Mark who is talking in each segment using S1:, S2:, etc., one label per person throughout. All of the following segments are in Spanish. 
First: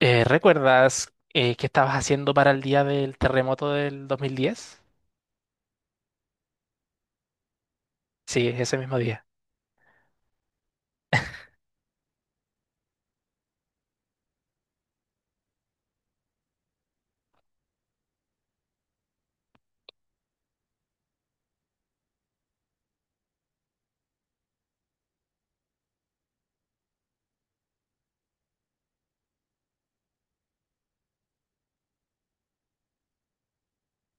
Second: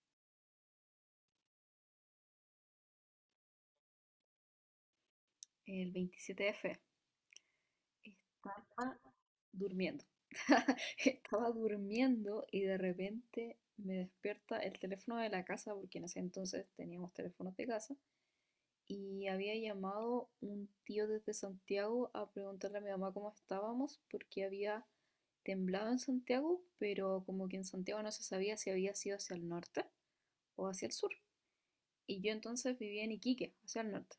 S1: ¿Recuerdas qué estabas haciendo para el día del terremoto del 2010?
S2: El 27F.
S1: Sí, ese
S2: Estaba
S1: mismo día.
S2: durmiendo. Estaba durmiendo y de repente me despierta el teléfono de la casa, porque en ese entonces teníamos teléfonos de casa, y había llamado un tío desde Santiago a preguntarle a mi mamá cómo estábamos, porque había temblado en Santiago, pero como que en Santiago no se sabía si había sido hacia el norte o hacia el sur. Y yo entonces vivía en Iquique, hacia el norte.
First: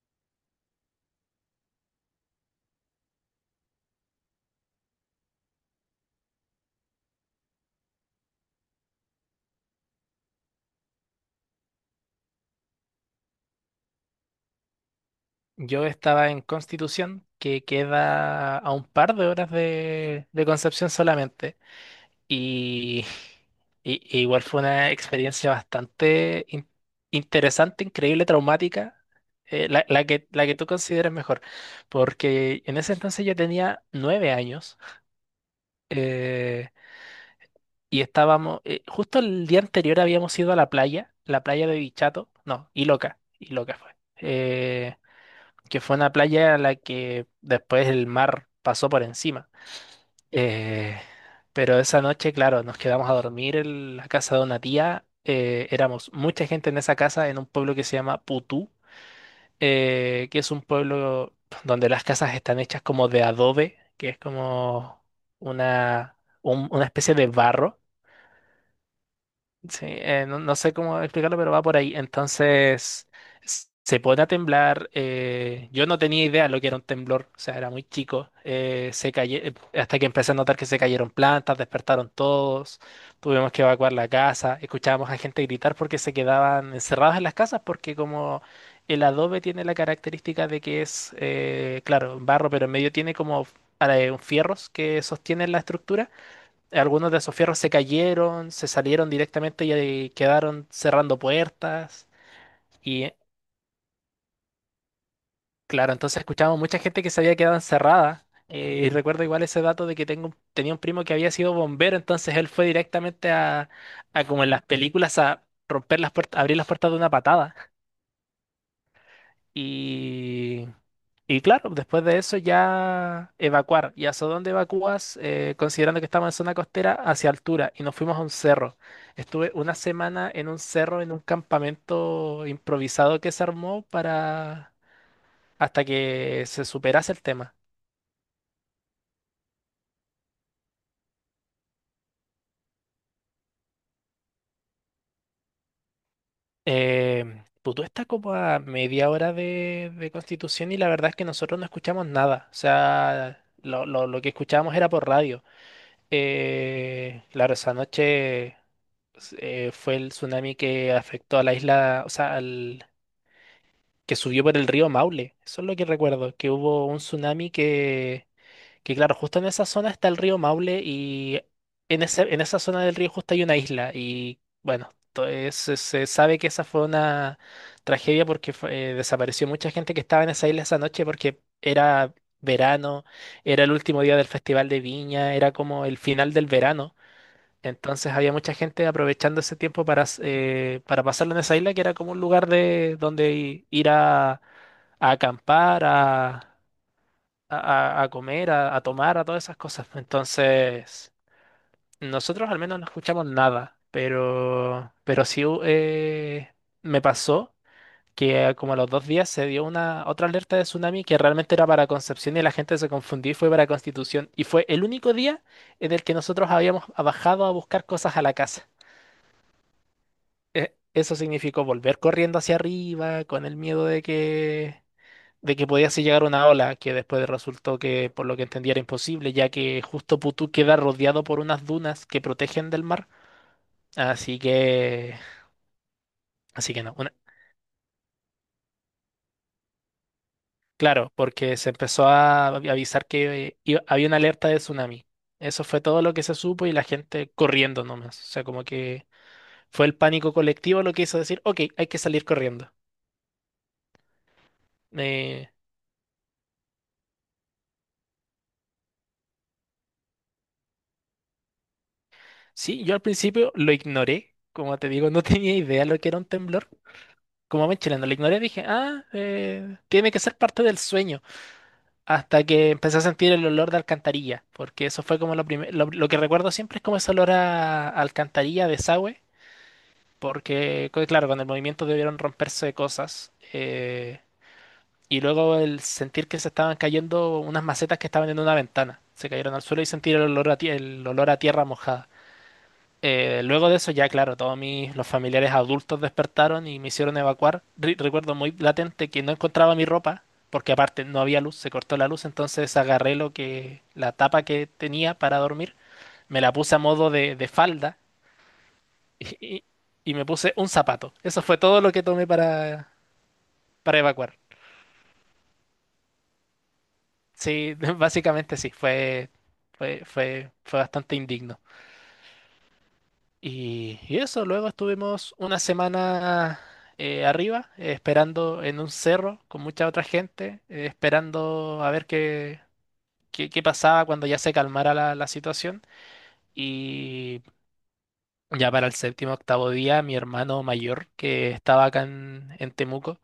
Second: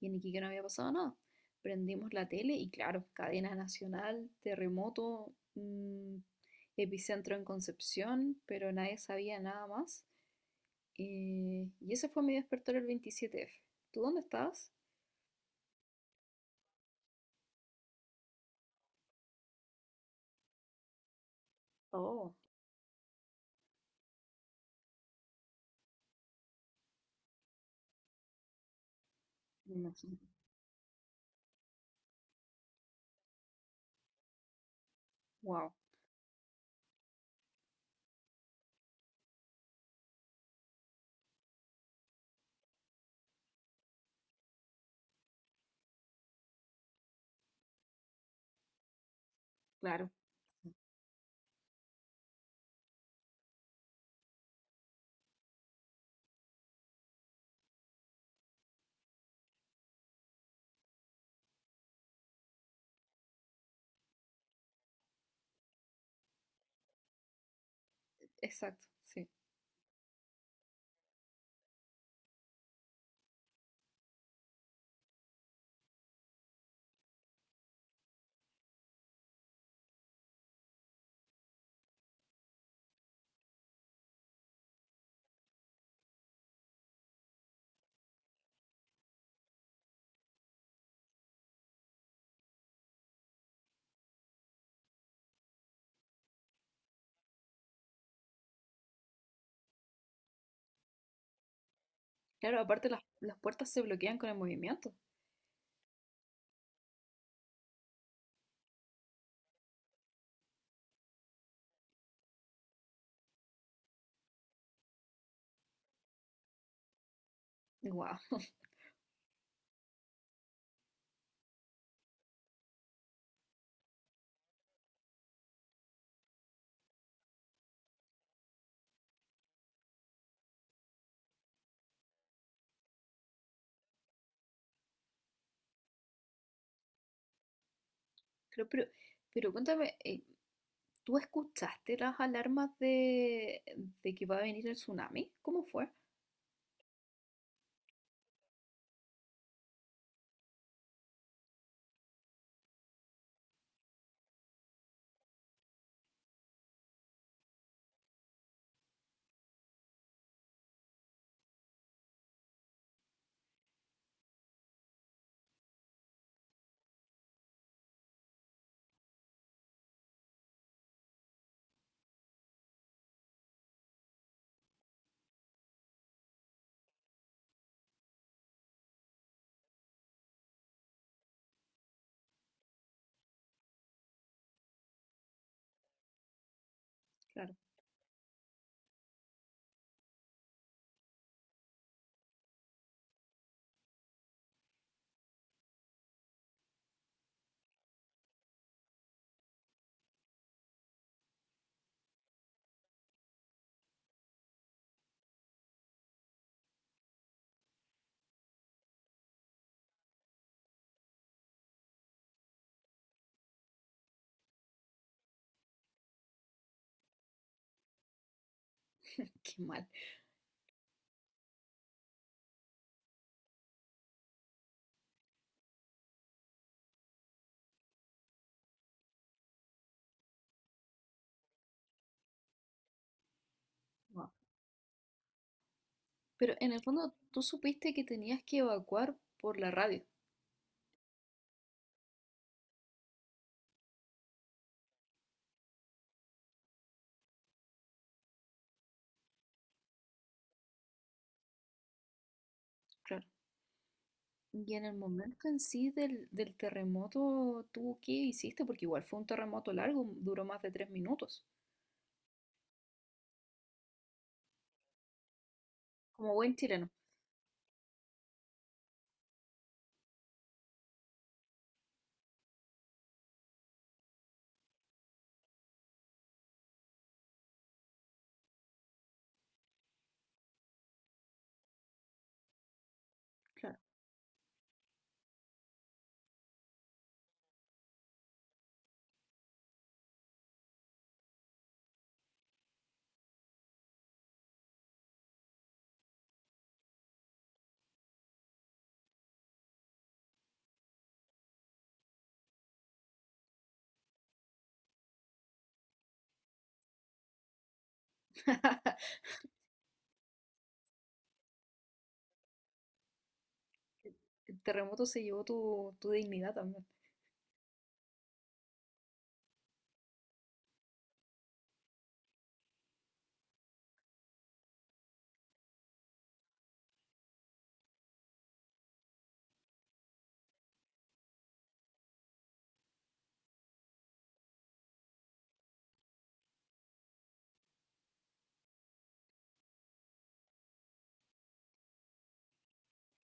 S2: Y en Iquique no había pasado nada. Prendimos la tele y claro, cadena nacional, terremoto, epicentro en Concepción, pero nadie sabía nada más. Y ese fue mi despertar el 27F. ¿Tú dónde estabas?
S1: Yo estaba en Constitución, que queda a un par de horas de Concepción solamente,
S2: Oh,
S1: y, y igual fue una experiencia bastante interesante, increíble, traumática,
S2: me
S1: la, la
S2: imagino.
S1: que, la que tú consideres mejor, porque en ese entonces yo tenía 9 años.
S2: Wow,
S1: eh, y estábamos, justo el día anterior habíamos ido a la playa de Bichato, no, Iloca, Iloca fue, que fue una playa a la que después el mar pasó por encima.
S2: claro,
S1: Eh, pero esa noche, claro, nos quedamos a dormir en la casa de una tía, éramos mucha gente en esa casa, en un pueblo que se llama Putú, que es un pueblo donde las casas están hechas como de adobe, que es como una especie de barro.
S2: exacto, sí.
S1: Sí, no, no sé cómo explicarlo, pero va por ahí. Entonces, se pone a temblar. Yo no tenía idea lo que era un temblor, o sea, era muy chico. Hasta que empecé a notar que se cayeron plantas, despertaron todos, tuvimos que evacuar la casa, escuchábamos a gente gritar porque se quedaban encerrados en las casas, porque como el adobe tiene la característica de que es, claro, barro, pero en medio tiene como fierros que sostienen la estructura. Algunos de esos fierros se cayeron, se salieron directamente y quedaron cerrando puertas.
S2: Claro, aparte las,
S1: Y
S2: las puertas se bloquean con el movimiento.
S1: claro, entonces escuchábamos mucha gente que se había quedado encerrada. Y recuerdo igual ese dato de que tenía un primo que había sido bombero, entonces él fue directamente a como en las películas, a romper las puertas, abrir las puertas de una patada.
S2: Wow.
S1: Y, y claro, después de eso ya evacuar. ¿Y hacia dónde evacúas? Considerando que estamos en zona costera, hacia altura. Y nos fuimos a un cerro. Estuve una semana en un cerro, en un campamento improvisado que se armó para hasta que se superase el tema.
S2: Pero, pero, pero, cuéntame, ¿tú escuchaste las alarmas de que va a venir el tsunami? ¿Cómo fue?
S1: Putú está como a media hora de Constitución y la verdad es que nosotros no escuchamos nada. O sea, lo que escuchábamos era por radio. Claro, esa noche. Pues, fue el tsunami que afectó a la isla, o sea, que subió por el río Maule. Eso es lo que recuerdo, que hubo un tsunami que claro, justo en esa zona está el río Maule y en esa zona del río justo hay una isla y bueno, se sabe que esa fue una tragedia porque desapareció mucha gente que estaba en esa isla esa noche porque era verano, era el último día del Festival de Viña, era como el final del verano.
S2: Claro,
S1: Entonces había mucha gente aprovechando ese tiempo para pasarlo en esa isla, que era como un lugar de donde ir a, acampar, a comer, a tomar, a todas esas cosas. Entonces, nosotros al menos no escuchamos nada, pero sí me pasó que como a los 2 días se dio una otra alerta de tsunami que realmente era para Concepción y la gente se confundió y fue para Constitución. Y fue el único día en el que nosotros habíamos bajado a buscar cosas a la casa.
S2: qué mal.
S1: Eso significó volver corriendo hacia arriba con el miedo de que podía así llegar una ola, que después resultó que, por lo que entendí, era imposible, ya que justo Putú queda rodeado por unas dunas que protegen del mar.
S2: Wow.
S1: Así que,
S2: Pero en
S1: así
S2: el
S1: que no.
S2: fondo tú supiste que tenías que evacuar por la radio.
S1: Claro, porque se empezó a avisar que había una alerta de tsunami. Eso fue todo lo que se supo y la gente corriendo nomás. O sea, como que fue el pánico colectivo lo que hizo decir, ok, hay que salir corriendo.
S2: Claro. Y en el momento
S1: Eh,
S2: en sí del terremoto, ¿tú qué hiciste? Porque igual fue un terremoto largo, duró más de 3 minutos.
S1: Sí, yo al principio lo ignoré, como te digo, no tenía idea lo que era un
S2: Como buen
S1: temblor.
S2: chileno.
S1: Como me chileno, lo ignoré, dije, tiene que ser parte del sueño. Hasta que empecé a sentir el olor de alcantarilla, porque eso fue como lo primero, lo que recuerdo siempre es como ese olor a, alcantarilla, desagüe, porque, claro, con el movimiento debieron romperse cosas.
S2: Claro.
S1: Y luego el sentir que se estaban cayendo unas macetas que estaban en una ventana, se cayeron al suelo y sentir el olor a tierra mojada. Luego de eso ya, claro, todos los familiares adultos despertaron y me hicieron evacuar. Recuerdo muy latente que no encontraba mi ropa, porque aparte no había luz, se cortó la luz, entonces agarré la tapa que tenía para dormir, me la puse a modo de falda y, y- y me puse un zapato. Eso fue todo lo que tomé para evacuar.
S2: El terremoto se llevó tu dignidad también.
S1: Sí, básicamente sí, fue bastante indigno. Y eso, luego estuvimos una semana arriba, esperando en un cerro con mucha otra gente, esperando a ver qué pasaba cuando ya se calmara la situación. Y ya para el séptimo, octavo día, mi hermano mayor, que estaba acá en Temuco,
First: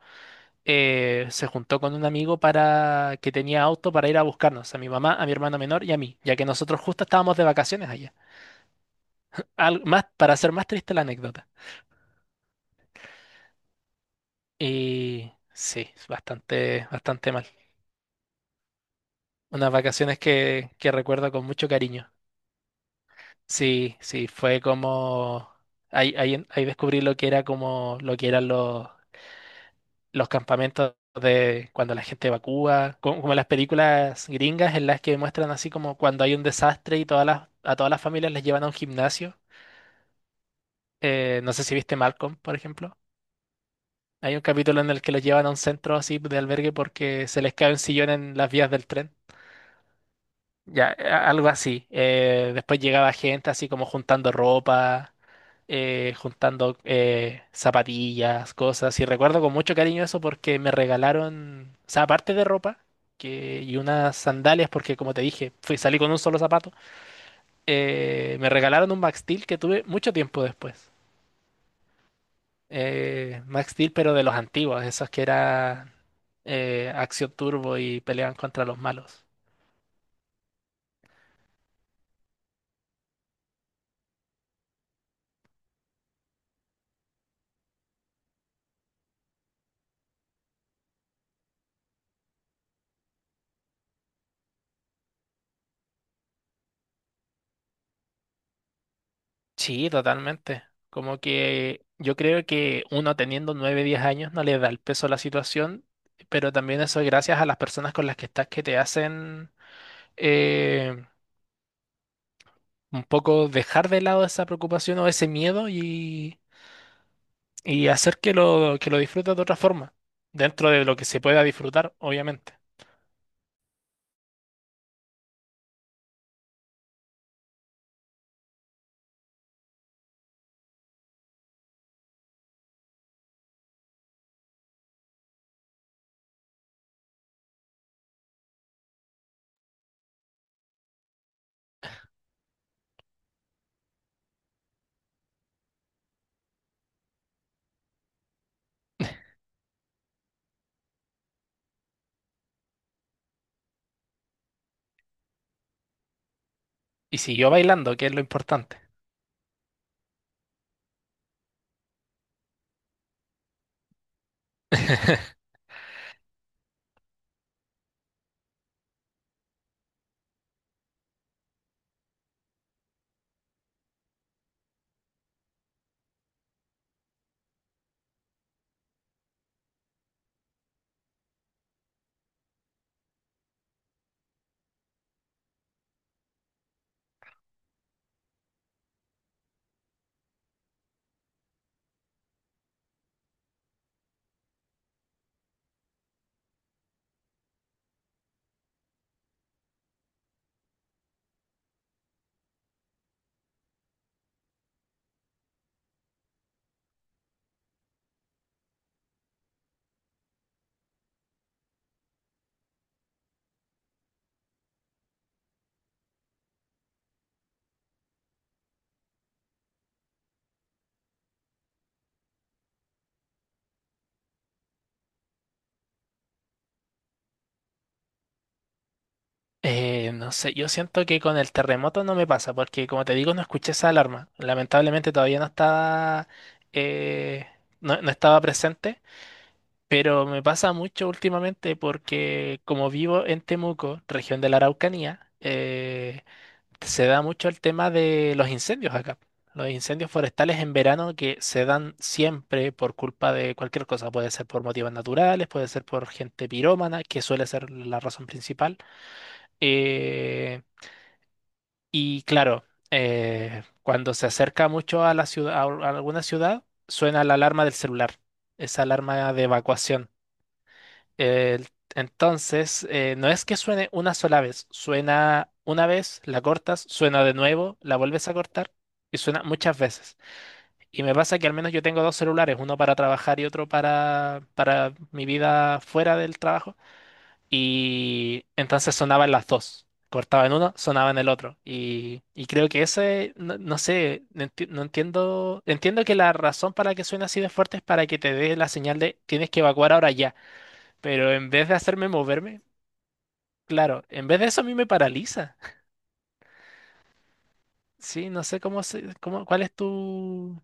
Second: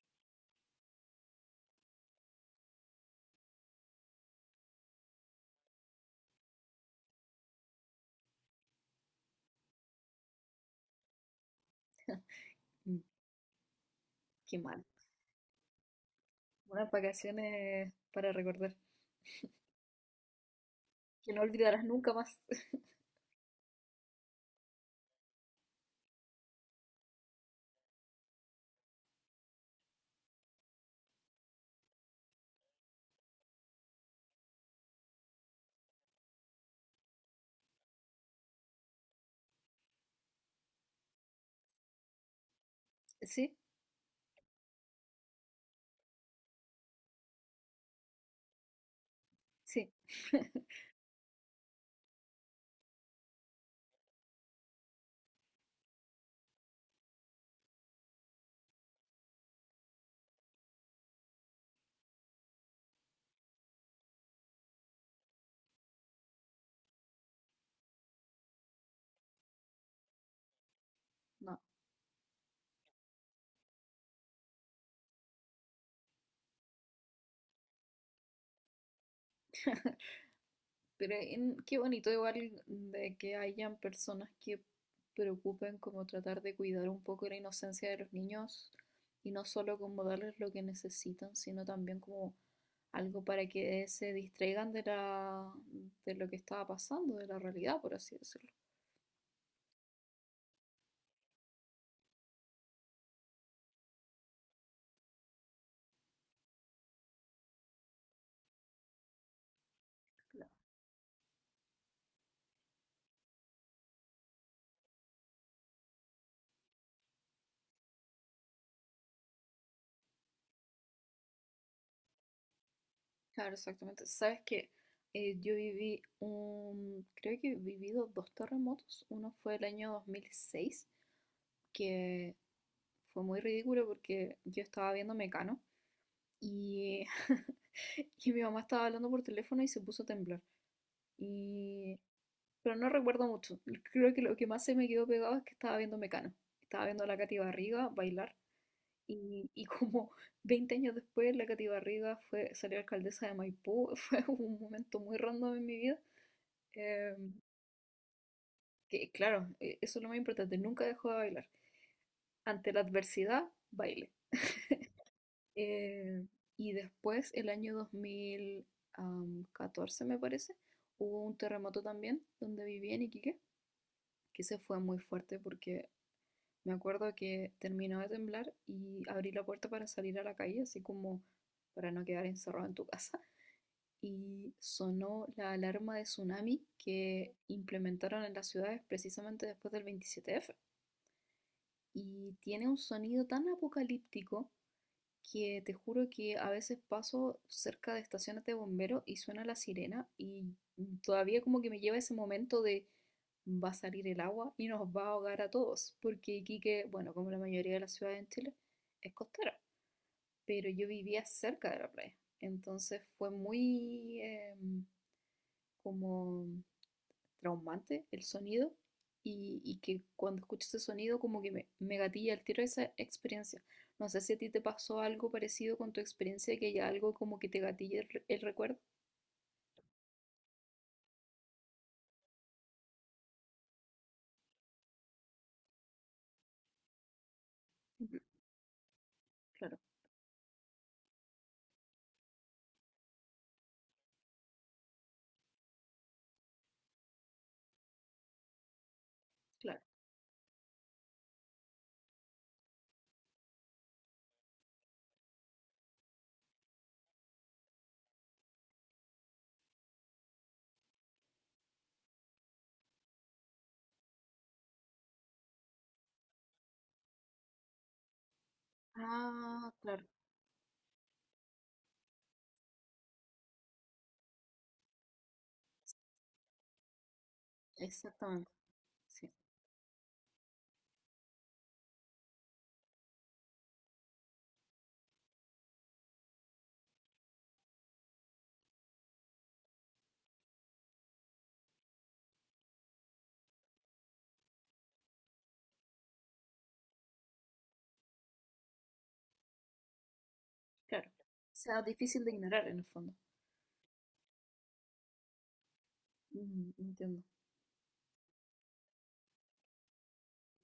S1: se juntó con un amigo para que tenía auto para ir a buscarnos, a mi mamá, a mi hermano menor y a mí, ya que nosotros justo estábamos de vacaciones allá. Más, para hacer más triste la anécdota.
S2: Mm, qué mal.
S1: Y sí, es bastante,
S2: Unas
S1: bastante mal.
S2: vacaciones para recordar,
S1: Unas vacaciones que
S2: que
S1: recuerdo
S2: no
S1: con mucho
S2: olvidarás nunca
S1: cariño.
S2: más.
S1: Sí, sí, fue como. Ahí descubrí lo que era como lo que eran los campamentos de cuando la gente evacúa, como, las películas gringas en las que muestran así como cuando hay un desastre y a todas las familias les llevan a un gimnasio. No sé si viste Malcolm, por ejemplo.
S2: Sí,
S1: Hay un capítulo en el que los llevan a un centro así de albergue porque se les cae un sillón en las vías del tren.
S2: sí.
S1: Ya, algo así. Después llegaba gente así como juntando ropa, juntando zapatillas, cosas. Y recuerdo con mucho cariño eso porque me regalaron, o sea, aparte de ropa y unas sandalias, porque como te dije, salí con un solo zapato, me regalaron un Max Steel que tuve mucho tiempo después.
S2: No,
S1: Max Steel, pero de los antiguos, esos que eran acción turbo y peleaban contra los malos.
S2: pero qué bonito igual de que hayan personas que preocupen como tratar de cuidar un poco la inocencia de los niños y no solo como darles lo que necesitan, sino también como algo para que se distraigan de la, de lo que estaba pasando, de la realidad, por así decirlo.
S1: Sí, totalmente. Como que yo creo que uno teniendo 9, 10 años no le da el peso a la situación, pero también eso es gracias a las personas con las que estás que te hacen
S2: Claro.
S1: eh, un poco dejar de lado esa preocupación o ese miedo y hacer que que lo disfrutes de otra forma, dentro de lo que se pueda disfrutar, obviamente.
S2: Claro, exactamente. Sabes que yo viví un, creo que he vivido dos terremotos. Uno fue el año 2006 que fue muy ridículo porque yo estaba viendo Mecano y, y mi mamá estaba hablando por teléfono y se puso a temblar. Y, pero no recuerdo mucho. Creo que lo que más se me quedó pegado es que estaba viendo Mecano. Estaba viendo a la Katy Barriga bailar. Y como 20 años después, la Katy Barriga fue, salió alcaldesa de Maipú. Fue un momento muy random en mi vida.
S1: Y
S2: em,
S1: siguió bailando, que es lo importante.
S2: que claro, eso es lo más importante. Nunca dejó de bailar. Ante la adversidad, baile. Eh, y después, el año 2014 me parece, hubo un terremoto también donde viví en Iquique, que se fue muy fuerte porque me acuerdo que terminó de temblar y abrí la puerta para salir a la calle, así como para no quedar encerrado en tu casa. Y sonó la alarma de tsunami que implementaron en las ciudades precisamente después del 27F. Y tiene un sonido tan apocalíptico que te juro que a veces paso cerca de estaciones de bomberos y suena la sirena y todavía como que me lleva ese momento de va a salir el agua y nos va a ahogar a todos, porque Iquique, bueno, como la mayoría de las ciudades en Chile, es costera, pero yo vivía cerca de la playa, entonces fue muy como traumante el sonido y que cuando escucho ese sonido como que me gatilla el tiro de esa experiencia. No sé si a ti te pasó algo parecido con tu experiencia, que haya algo como que te gatille el, el recuerdo.
S1: No sé, yo siento que con el terremoto no me pasa, porque como te digo, no escuché esa alarma. Lamentablemente todavía no estaba, eh, no
S2: Ujú,
S1: estaba presente,
S2: claro,
S1: pero me pasa mucho últimamente porque como vivo en Temuco, región de la Araucanía, se da mucho el tema de los incendios acá. Los
S2: claro.
S1: incendios forestales en verano que se dan siempre por culpa de cualquier cosa. Puede ser por motivos naturales, puede ser por gente pirómana, que suele ser la razón principal. Eh, y claro, cuando se acerca mucho a la ciudad, a alguna ciudad, suena la alarma del celular, esa alarma de
S2: Ah, claro.
S1: evacuación. El- entonces, no es que suene una sola vez, suena una vez, la cortas, suena de nuevo, la vuelves a
S2: Exactamente.
S1: cortar y
S2: Sí.
S1: suena muchas veces. Y me pasa que al menos yo tengo dos celulares, uno para trabajar y otro para mi vida fuera del trabajo. Y entonces sonaban las dos. Cortaban uno, sonaban el otro. Y creo que no, no sé, no entiendo. Entiendo que la razón para que suene así de fuerte es para que te dé la señal de tienes que evacuar ahora ya.
S2: Claro.
S1: Pero en
S2: O
S1: vez de
S2: sea,
S1: hacerme
S2: difícil de
S1: moverme,
S2: ignorar en el fondo.
S1: claro, en vez de eso a mí me paraliza.
S2: Mm, entiendo.
S1: Sí, no sé cuál es tu,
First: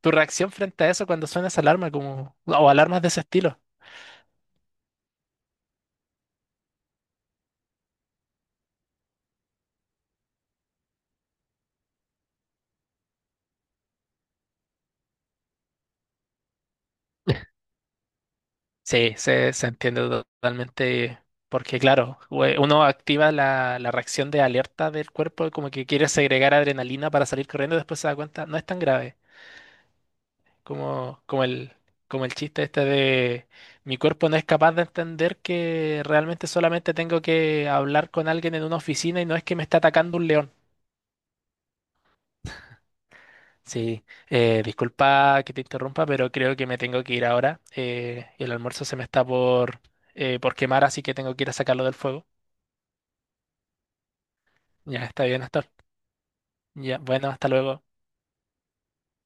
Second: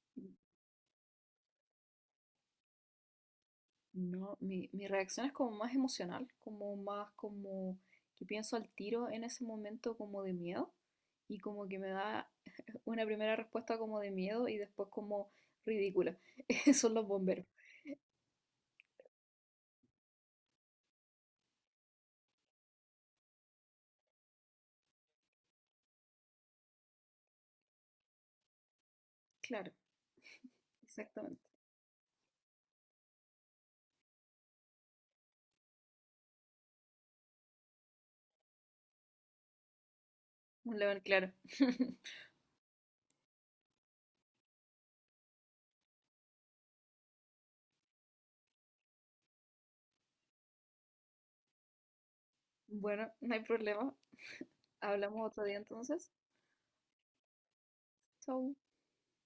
S1: tu
S2: Mm,
S1: reacción frente a eso cuando suena esa alarma o alarmas de ese estilo.
S2: no, mi reacción es como más emocional, como más como que pienso al tiro en ese momento como de miedo y como que me da una primera respuesta como de miedo y después como ridícula. Son los bomberos.
S1: Sí, se entiende totalmente porque, claro, uno activa la reacción de alerta del cuerpo, como que quiere segregar adrenalina para salir corriendo, después se da cuenta, no es tan grave
S2: Claro,
S1: como,
S2: exactamente.
S1: como el chiste este de mi cuerpo no es capaz de entender que realmente solamente tengo que hablar con alguien en una oficina y no es que me está atacando un león.
S2: Un león claro.
S1: Sí, disculpa que te interrumpa, pero creo que me tengo que ir ahora. El almuerzo se me está por quemar, así que tengo que ir a sacarlo del fuego.
S2: Bueno, no hay problema.
S1: Ya, está
S2: Hablamos
S1: bien,
S2: otro día
S1: Astor.
S2: entonces.
S1: Ya, bueno, hasta luego.
S2: Chau.